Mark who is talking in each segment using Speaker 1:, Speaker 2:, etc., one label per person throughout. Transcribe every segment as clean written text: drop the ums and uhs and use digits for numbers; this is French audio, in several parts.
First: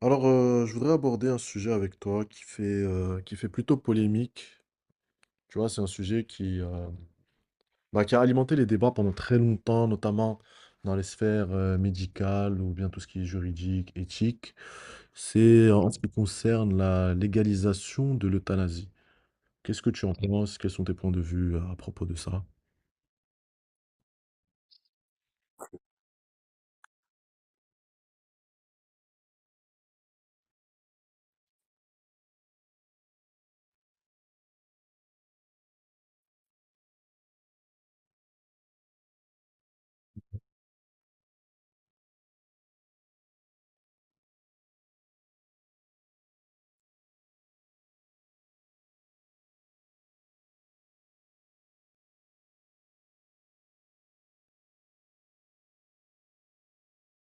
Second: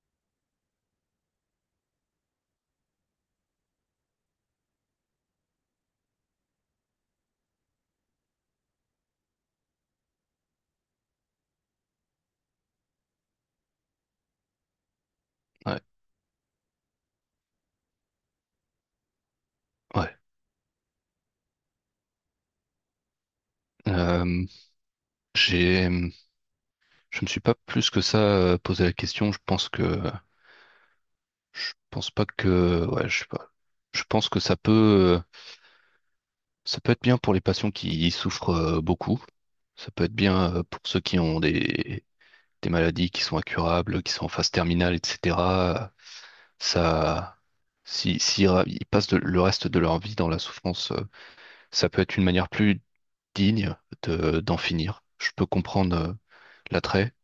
Speaker 1: Alors, je voudrais aborder un sujet avec toi qui fait plutôt polémique. Tu vois, c'est un sujet qui, qui a alimenté les débats pendant très longtemps, notamment dans les sphères, médicales ou bien tout ce qui est juridique, éthique. C'est
Speaker 2: Ouais,
Speaker 1: en ce qui concerne la légalisation de l'euthanasie. Qu'est-ce que tu en
Speaker 2: ouais.
Speaker 1: penses? Quels sont tes points de vue à propos de ça?
Speaker 2: Euh, j'ai, hum, je me suis pas plus que ça posé la question. Je pense pas que, ouais, je sais pas. Je pense que euh, ça peut être bien pour les patients qui souffrent beaucoup. Ça peut être bien pour ceux qui ont des maladies qui sont incurables, qui sont en phase terminale, etc. Ça, si ra- ils passent le reste de leur vie dans la souffrance, ça peut être une manière plus digne d'en finir. Je peux comprendre l'attrait.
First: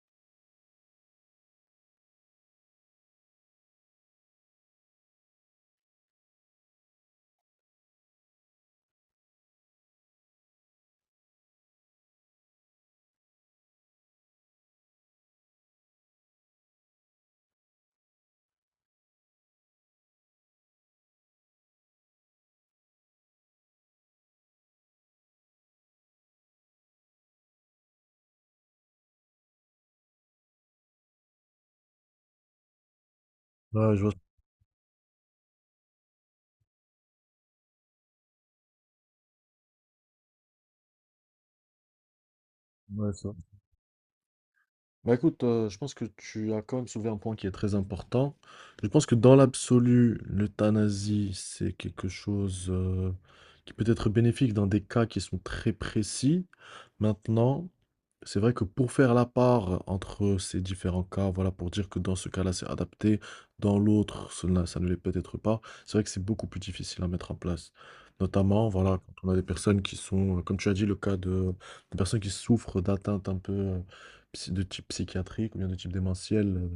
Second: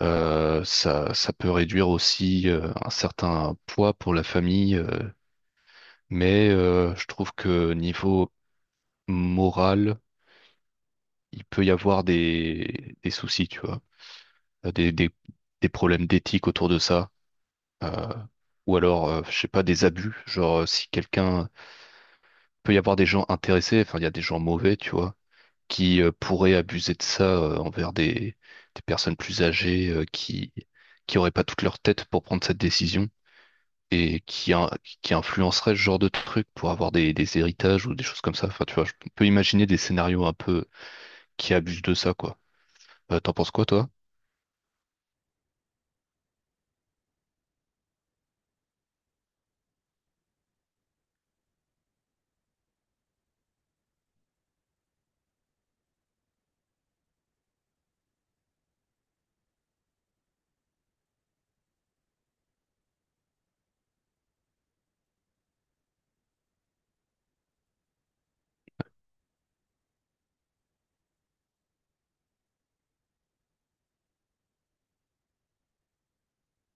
Speaker 2: Ça peut réduire aussi un certain poids pour la famille, mais je trouve que niveau moral, il peut y avoir des soucis, tu vois. Euh, des, des, des problèmes d'éthique autour de ça, euh, ou alors, je sais pas, des abus, genre si quelqu'un peut y avoir des gens intéressés, enfin il y a des gens mauvais, tu vois, qui pourraient abuser de ça envers des personnes plus âgées qui auraient pas toute leur tête pour prendre cette décision.
Speaker 1: Ouais,
Speaker 2: Et qui influencerait ce genre de truc pour avoir des héritages ou des choses comme ça. Enfin, tu vois, je peux imaginer des scénarios un peu qui abusent de ça, quoi.
Speaker 1: ouais.
Speaker 2: T'en penses quoi, toi?
Speaker 1: Bah écoute, je pense que tu as quand même soulevé un point qui est très important. Je pense que dans l'absolu, l'euthanasie, c'est quelque chose, qui peut être bénéfique dans des cas qui sont très précis. Maintenant, c'est vrai que pour faire la part entre ces différents cas, voilà, pour dire que dans ce cas-là, c'est adapté, dans l'autre, cela ça ne l'est peut-être pas, c'est vrai que c'est beaucoup plus difficile à mettre en place. Notamment, voilà, quand on a des personnes qui sont, comme tu as dit, le cas de personnes qui souffrent d'atteintes un peu, de type psychiatrique ou bien de type démentiel, euh,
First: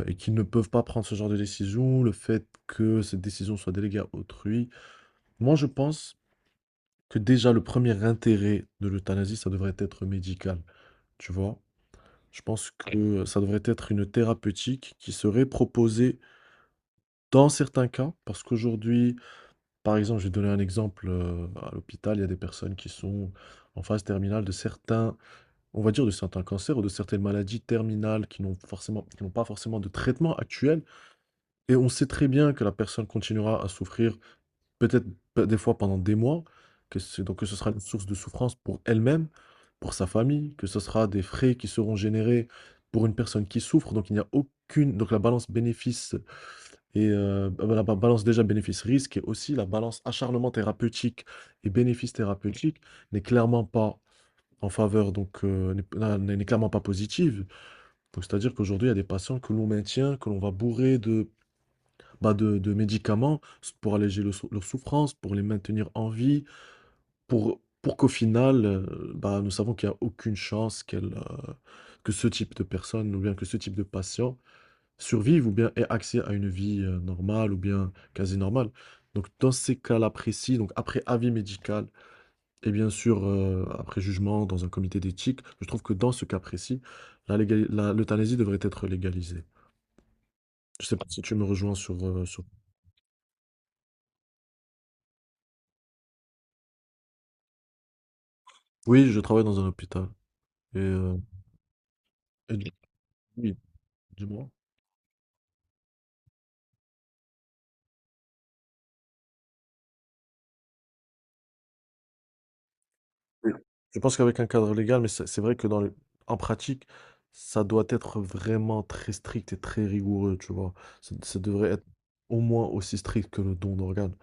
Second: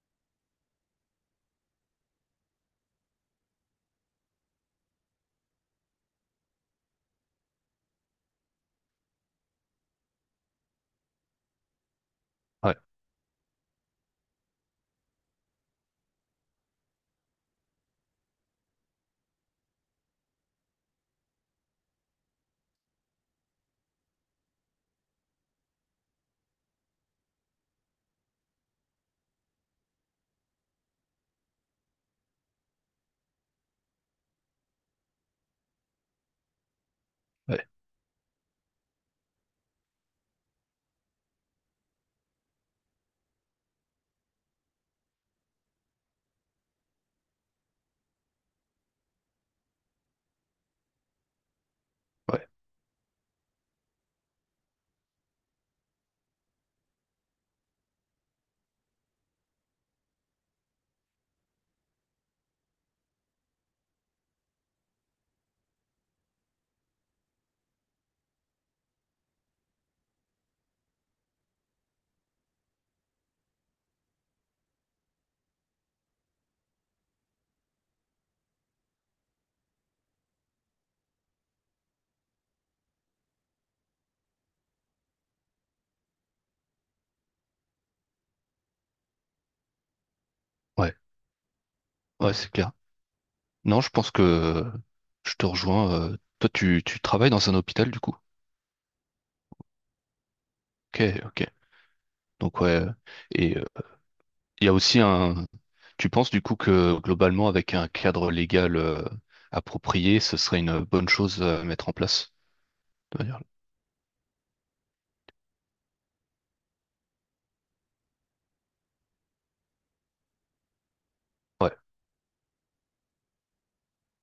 Speaker 1: euh, et qui ne peuvent pas prendre ce genre de décision, le fait que cette décision soit déléguée à autrui. Moi, je pense que déjà le premier intérêt de l'euthanasie, ça devrait être médical, tu vois. Je pense
Speaker 2: Ouais,
Speaker 1: Oui, que ça devrait être une thérapeutique qui serait proposée dans certains cas, parce qu'aujourd'hui, par exemple, je vais donner un exemple, à l'hôpital, il y a des personnes qui sont en phase terminale de certains on va dire de certains cancers ou de certaines maladies terminales qui n'ont pas forcément de traitement actuel. Et on sait très bien que la personne continuera à souffrir, peut-être des fois pendant des mois, donc que ce
Speaker 2: ouais,
Speaker 1: sera une source de souffrance pour elle-même, pour sa famille, que ce sera des frais qui seront générés pour une personne qui souffre. Donc il n'y a aucune, donc la balance bénéfice et balance déjà bénéfice-risque et aussi la balance acharnement thérapeutique et bénéfice
Speaker 2: ouais,
Speaker 1: thérapeutique n'est clairement pas en faveur, donc n'est clairement pas positive. Donc, c'est-à-dire qu'aujourd'hui, il y a des patients que l'on maintient, que l'on va bourrer de médicaments pour alléger leur souffrance, pour les maintenir en vie, pour qu'au final, nous savons qu'il n'y a aucune chance que ce type de personne ou bien que ce type de patient survive ou bien ait accès à une vie normale ou bien quasi normale. Donc, dans ces cas-là précis, donc après avis médical, et bien sûr, après jugement dans un comité d'éthique, je trouve que dans ce cas précis, la légali la l'euthanasie devrait être légalisée. Je sais
Speaker 2: ouais,
Speaker 1: pas si tu me rejoins sur,
Speaker 2: ouais,
Speaker 1: sur.
Speaker 2: c'est clair. Non, je pense que je te rejoins. Toi, tu travailles dans un hôpital, du coup.
Speaker 1: Oui, je travaille dans un hôpital et
Speaker 2: Ok,
Speaker 1: heu
Speaker 2: ok.
Speaker 1: et
Speaker 2: Donc, ouais.
Speaker 1: du oui,
Speaker 2: Et euh,
Speaker 1: dis-moi?
Speaker 2: il y a aussi un. Tu penses, du coup, que globalement, avec un cadre légal approprié, ce serait une bonne chose à mettre en place, de manière-
Speaker 1: Je pense qu'avec un cadre légal, mais c'est vrai que dans le en pratique, ça doit être vraiment très strict et très rigoureux, tu vois? Ça devrait
Speaker 2: Ouais,
Speaker 1: être au moins aussi strict que le don d'organes.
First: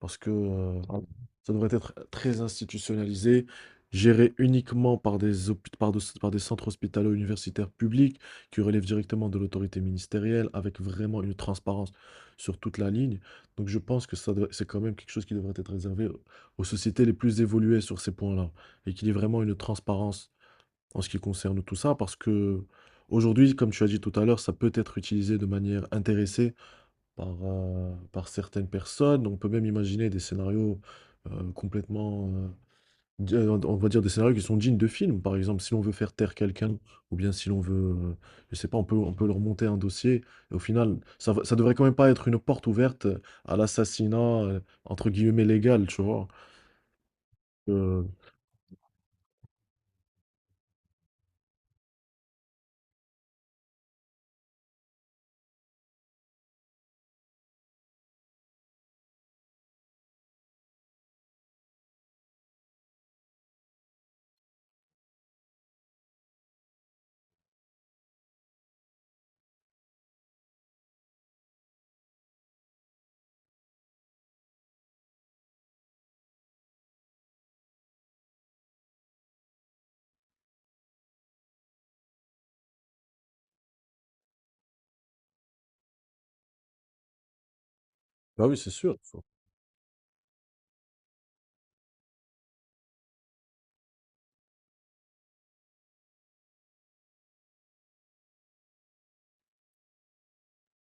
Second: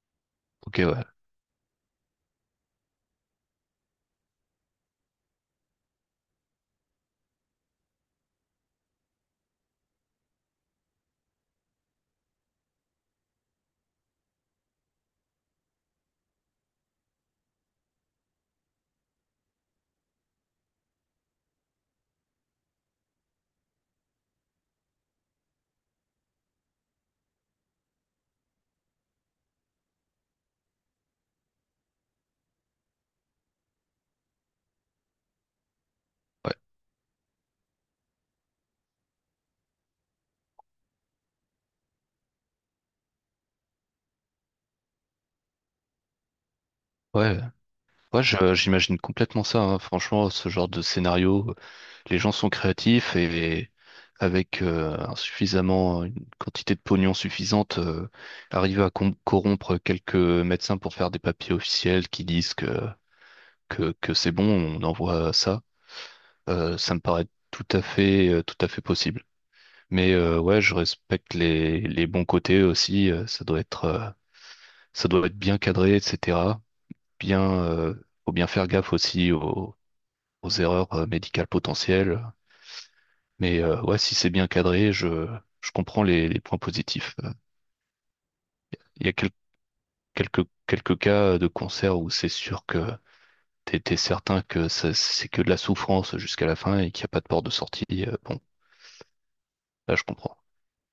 Speaker 1: Parce que
Speaker 2: ok, ouais,
Speaker 1: ça devrait être très institutionnalisé, géré uniquement par des, hôpi- par de- par des centres hospitalo-universitaires publics qui relèvent directement de l'autorité ministérielle, avec vraiment une transparence sur toute la ligne. Donc je pense que c'est quand même quelque chose qui devrait être réservé aux sociétés les plus évoluées sur ces points-là, et qu'il y ait vraiment une transparence en ce qui concerne tout ça, parce que aujourd'hui, comme tu as dit tout à l'heure, ça peut être utilisé de manière intéressée par, par certaines personnes. On peut même imaginer des scénarios euh, complètement, euh, on va dire des scénarios qui sont dignes de films. Par exemple, si l'on veut faire taire
Speaker 2: ouais.
Speaker 1: quelqu'un, ou bien si l'on veut, euh, je sais pas, on peut leur monter un dossier. Et au final, ça devrait quand même pas être une porte ouverte à l'assassinat, entre guillemets, légal, tu vois.
Speaker 2: Ouais,
Speaker 1: Euh,
Speaker 2: ouais, j'imagine complètement ça, hein. Franchement, ce genre de scénario, les gens sont créatifs et avec une quantité de pognon suffisante, arriver à corrompre quelques médecins pour faire des papiers officiels qui disent que c'est bon, on envoie ça. Ça me paraît tout à fait possible. Mais ouais, je respecte les bons côtés aussi. Ça doit être bien cadré, etc. Bien, faut bien faire gaffe aussi aux erreurs médicales potentielles. Mais ouais, si c'est bien cadré, je comprends les points positifs.
Speaker 1: bah oui, c'est sûr.
Speaker 2: Il y a
Speaker 1: Faut.
Speaker 2: quel- Quelques, quelques cas de cancer où c'est sûr que t'es certain que c'est que de la souffrance jusqu'à la fin et qu'il n'y a pas de porte de sortie. Bon, là je comprends.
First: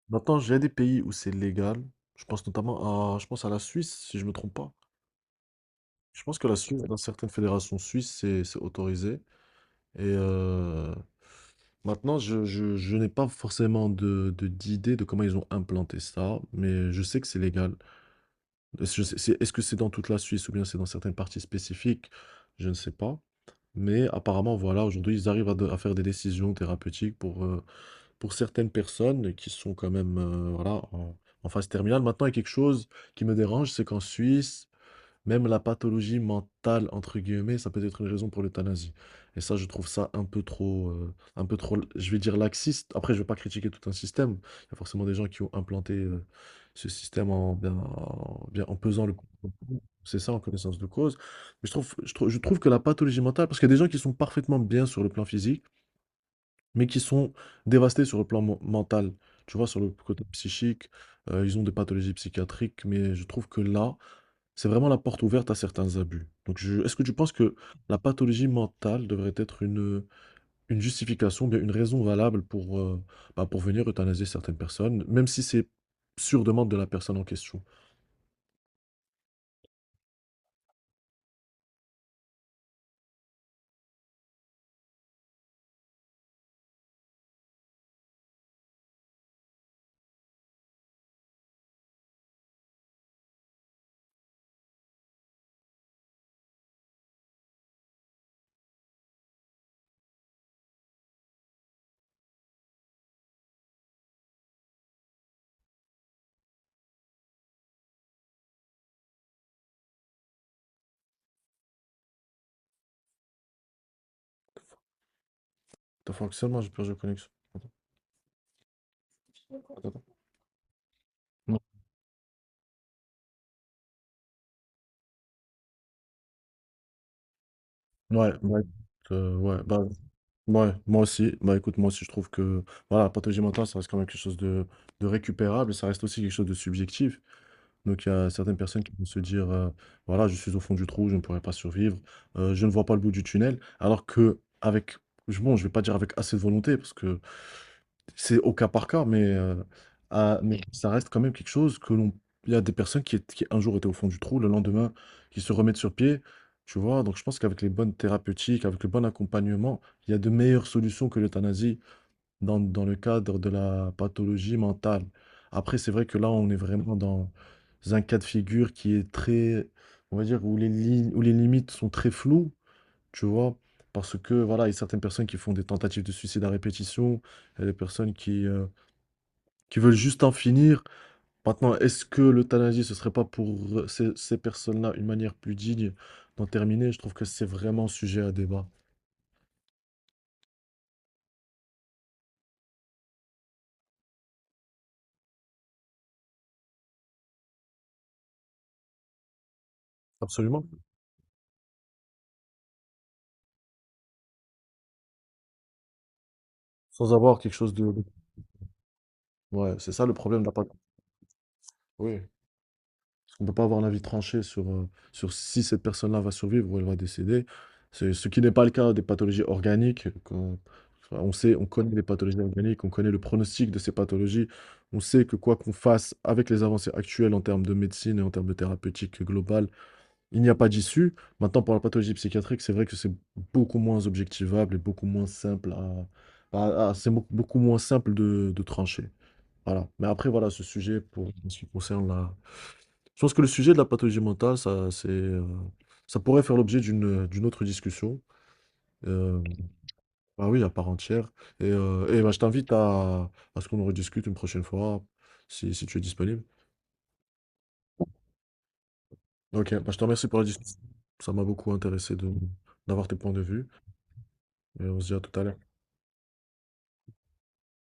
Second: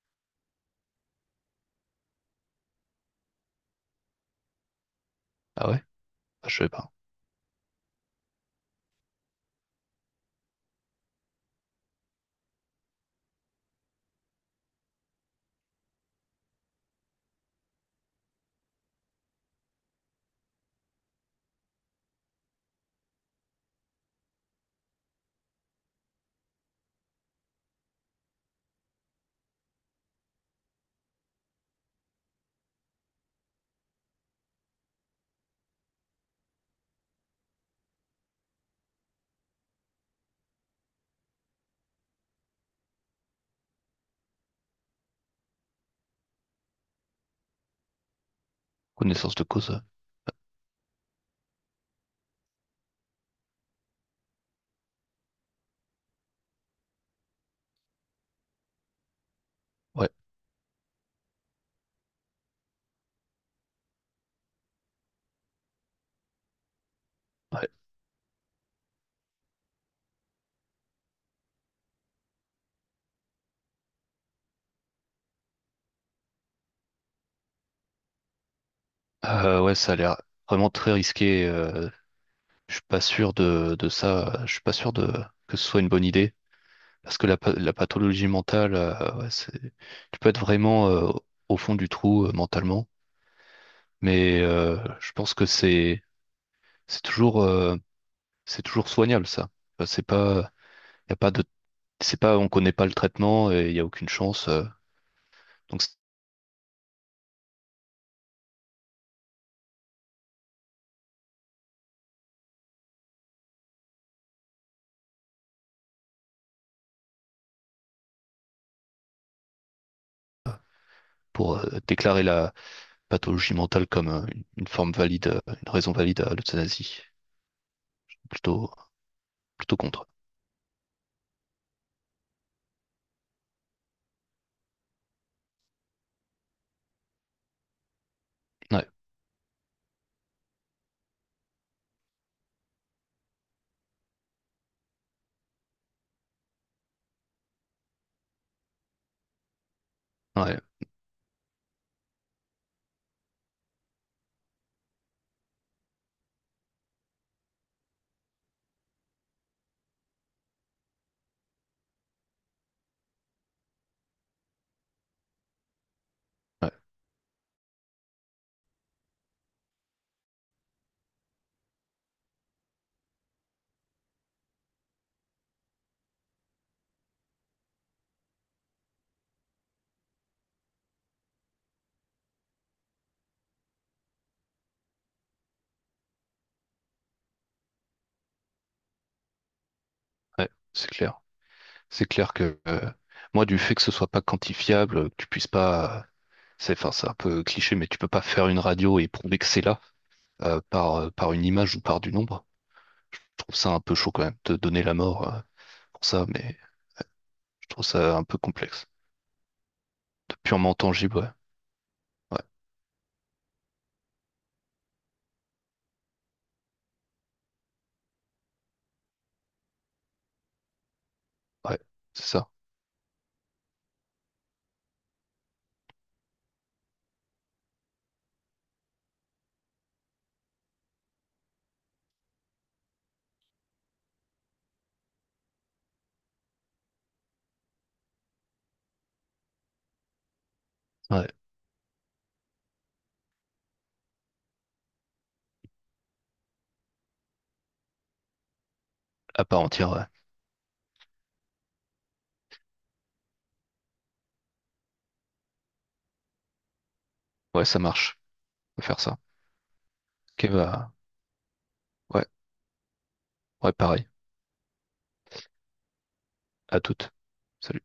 Speaker 1: Maintenant, j'ai des pays où c'est légal. Je pense notamment je pense à la Suisse, si je me trompe pas.
Speaker 2: Ah ouais?
Speaker 1: Je pense que
Speaker 2: Ah,
Speaker 1: la
Speaker 2: je sais
Speaker 1: Suisse,
Speaker 2: pas.
Speaker 1: dans certaines fédérations suisses, c'est autorisé. Et maintenant, je n'ai pas forcément d'idée de comment ils ont implanté ça, mais je sais que c'est légal. Est-ce que c'est dans toute la Suisse ou bien c'est dans certaines parties spécifiques? Je ne sais pas. Mais apparemment, voilà, aujourd'hui, ils arrivent à faire des décisions thérapeutiques pour certaines personnes qui sont quand même voilà, en phase terminale. Maintenant, il y a quelque chose qui me dérange, c'est qu'en Suisse, même la pathologie «mentale» entre guillemets, ça peut être une raison pour l'euthanasie, et ça, je trouve ça un peu trop, un peu trop, je vais dire, laxiste. Après, je ne vais pas critiquer tout un système. Il y a forcément des gens qui ont implanté, ce système en pesant le.
Speaker 2: Connaissance de cause.
Speaker 1: C'est ça, en connaissance de cause. Mais je trouve que la pathologie mentale, parce qu'il y a des gens qui sont parfaitement bien sur le plan physique, mais qui sont dévastés sur le plan mental. Tu vois? Sur le
Speaker 2: Ouais,
Speaker 1: côté psychique, ils ont des pathologies psychiatriques, mais je trouve que là, c'est vraiment la porte ouverte à certains abus. Donc je est-ce que tu penses que
Speaker 2: ouais.
Speaker 1: la pathologie mentale devrait être une justification, bien une raison valable pour, pour venir euthanasier certaines personnes, même si c'est sur demande de la personne en question?
Speaker 2: Ouais, ça a l'air vraiment très risqué. Je suis pas sûr de ça. Je suis pas sûr de que ce soit une bonne idée. Parce que la pathologie mentale, ouais, c'est, tu peux être vraiment au fond du trou mentalement, mais je pense que c'est toujours euh, c'est toujours soignable ça. Enfin, C'est pas y a pas de c'est pas on connaît pas le traitement et il y a aucune chance. Donc c'est
Speaker 1: Ton fonctionnement, j'ai perdu la connexion. Attends.
Speaker 2: pour
Speaker 1: Non.
Speaker 2: déclarer la pathologie mentale comme une forme valide, une raison valide à l'euthanasie,
Speaker 1: Ouais, ouais,
Speaker 2: plutôt
Speaker 1: ouais,
Speaker 2: plutôt contre.
Speaker 1: ouais, moi aussi. Bah, écoute, moi aussi, je trouve que, voilà, la pathologie mentale, ça reste quand même quelque chose de récupérable et ça reste aussi quelque chose de subjectif. Donc il y a certaines
Speaker 2: Ouais,
Speaker 1: personnes qui vont se dire, «Voilà, je suis au fond du trou, je ne pourrai pas survivre, je ne vois pas le bout du tunnel». Alors, je vais pas dire avec assez de volonté parce que c'est au cas par cas, mais
Speaker 2: ouais,
Speaker 1: Oui, ça reste quand même quelque chose que l'on. Il y a des personnes qui étaient, qui un jour étaient au fond du trou, le lendemain qui se remettent sur pied, tu vois? Donc je pense qu'avec les bonnes thérapeutiques, avec le bon accompagnement, il y a de meilleures solutions que l'euthanasie dans, dans le cadre de la pathologie mentale. Après, c'est vrai que là, on est
Speaker 2: ouais,
Speaker 1: vraiment dans un cas de figure qui est très, on va dire, où où les limites sont très floues, tu vois, parce que, voilà, il y a certaines personnes qui font des tentatives de suicide à répétition, il y a des personnes qui veulent juste en finir. Maintenant, est-ce que l'euthanasie, ce serait pas pour ces personnes-là une manière plus digne d'en terminer? Je trouve que c'est vraiment sujet à débat.
Speaker 2: c'est clair. C'est clair que moi du fait que ce soit pas quantifiable, que tu puisses pas enfin, c'est un peu cliché, mais tu peux pas faire une radio et prouver que c'est là
Speaker 1: Absolument.
Speaker 2: par une image ou par du nombre. Je trouve ça un peu chaud quand même, de donner la mort pour ça, mais
Speaker 1: Sans avoir quelque
Speaker 2: je
Speaker 1: chose
Speaker 2: trouve
Speaker 1: de...
Speaker 2: ça un peu complexe.
Speaker 1: Ouais, c'est ça le
Speaker 2: De
Speaker 1: problème de la
Speaker 2: purement
Speaker 1: pathologie.
Speaker 2: tangible, ouais.
Speaker 1: Oui.
Speaker 2: Ouais,
Speaker 1: On ne peut pas avoir l'avis tranché sur, sur si cette personne-là va survivre ou elle va décéder. C'est ce qui n'est pas le cas des pathologies organiques. Enfin, on sait, on
Speaker 2: ouais,
Speaker 1: connaît les
Speaker 2: c'est
Speaker 1: pathologies
Speaker 2: ça.
Speaker 1: organiques, on connaît le pronostic de ces pathologies. On sait que quoi qu'on fasse avec les avancées actuelles en termes de médecine et en termes de thérapeutique globale, il n'y a pas d'issue. Maintenant, pour la pathologie psychiatrique, c'est vrai que c'est beaucoup moins objectivable et beaucoup moins simple à- C'est beaucoup beaucoup moins simple de trancher. Voilà. Mais après, voilà, ce sujet
Speaker 2: Ouais,
Speaker 1: pour en ce qui concerne la je pense que le sujet de la pathologie mentale, ça, c'est, ça pourrait faire l'objet d'une autre discussion.
Speaker 2: à
Speaker 1: Euh,
Speaker 2: part entière, ouais.
Speaker 1: bah oui, à part entière. Et bah, je t'invite à ce qu'on en rediscute une prochaine fois, si tu es disponible.
Speaker 2: Ouais, ça marche. Peut faire ça.
Speaker 1: Ok, bah, je te remercie pour
Speaker 2: Ok,
Speaker 1: la discussion.
Speaker 2: bah,
Speaker 1: Ça m'a beaucoup intéressé
Speaker 2: ouais,
Speaker 1: d'avoir tes points de
Speaker 2: ouais,
Speaker 1: vue.
Speaker 2: pareil.
Speaker 1: Et on se dit à tout à l'heure.
Speaker 2: À toutes. Salut.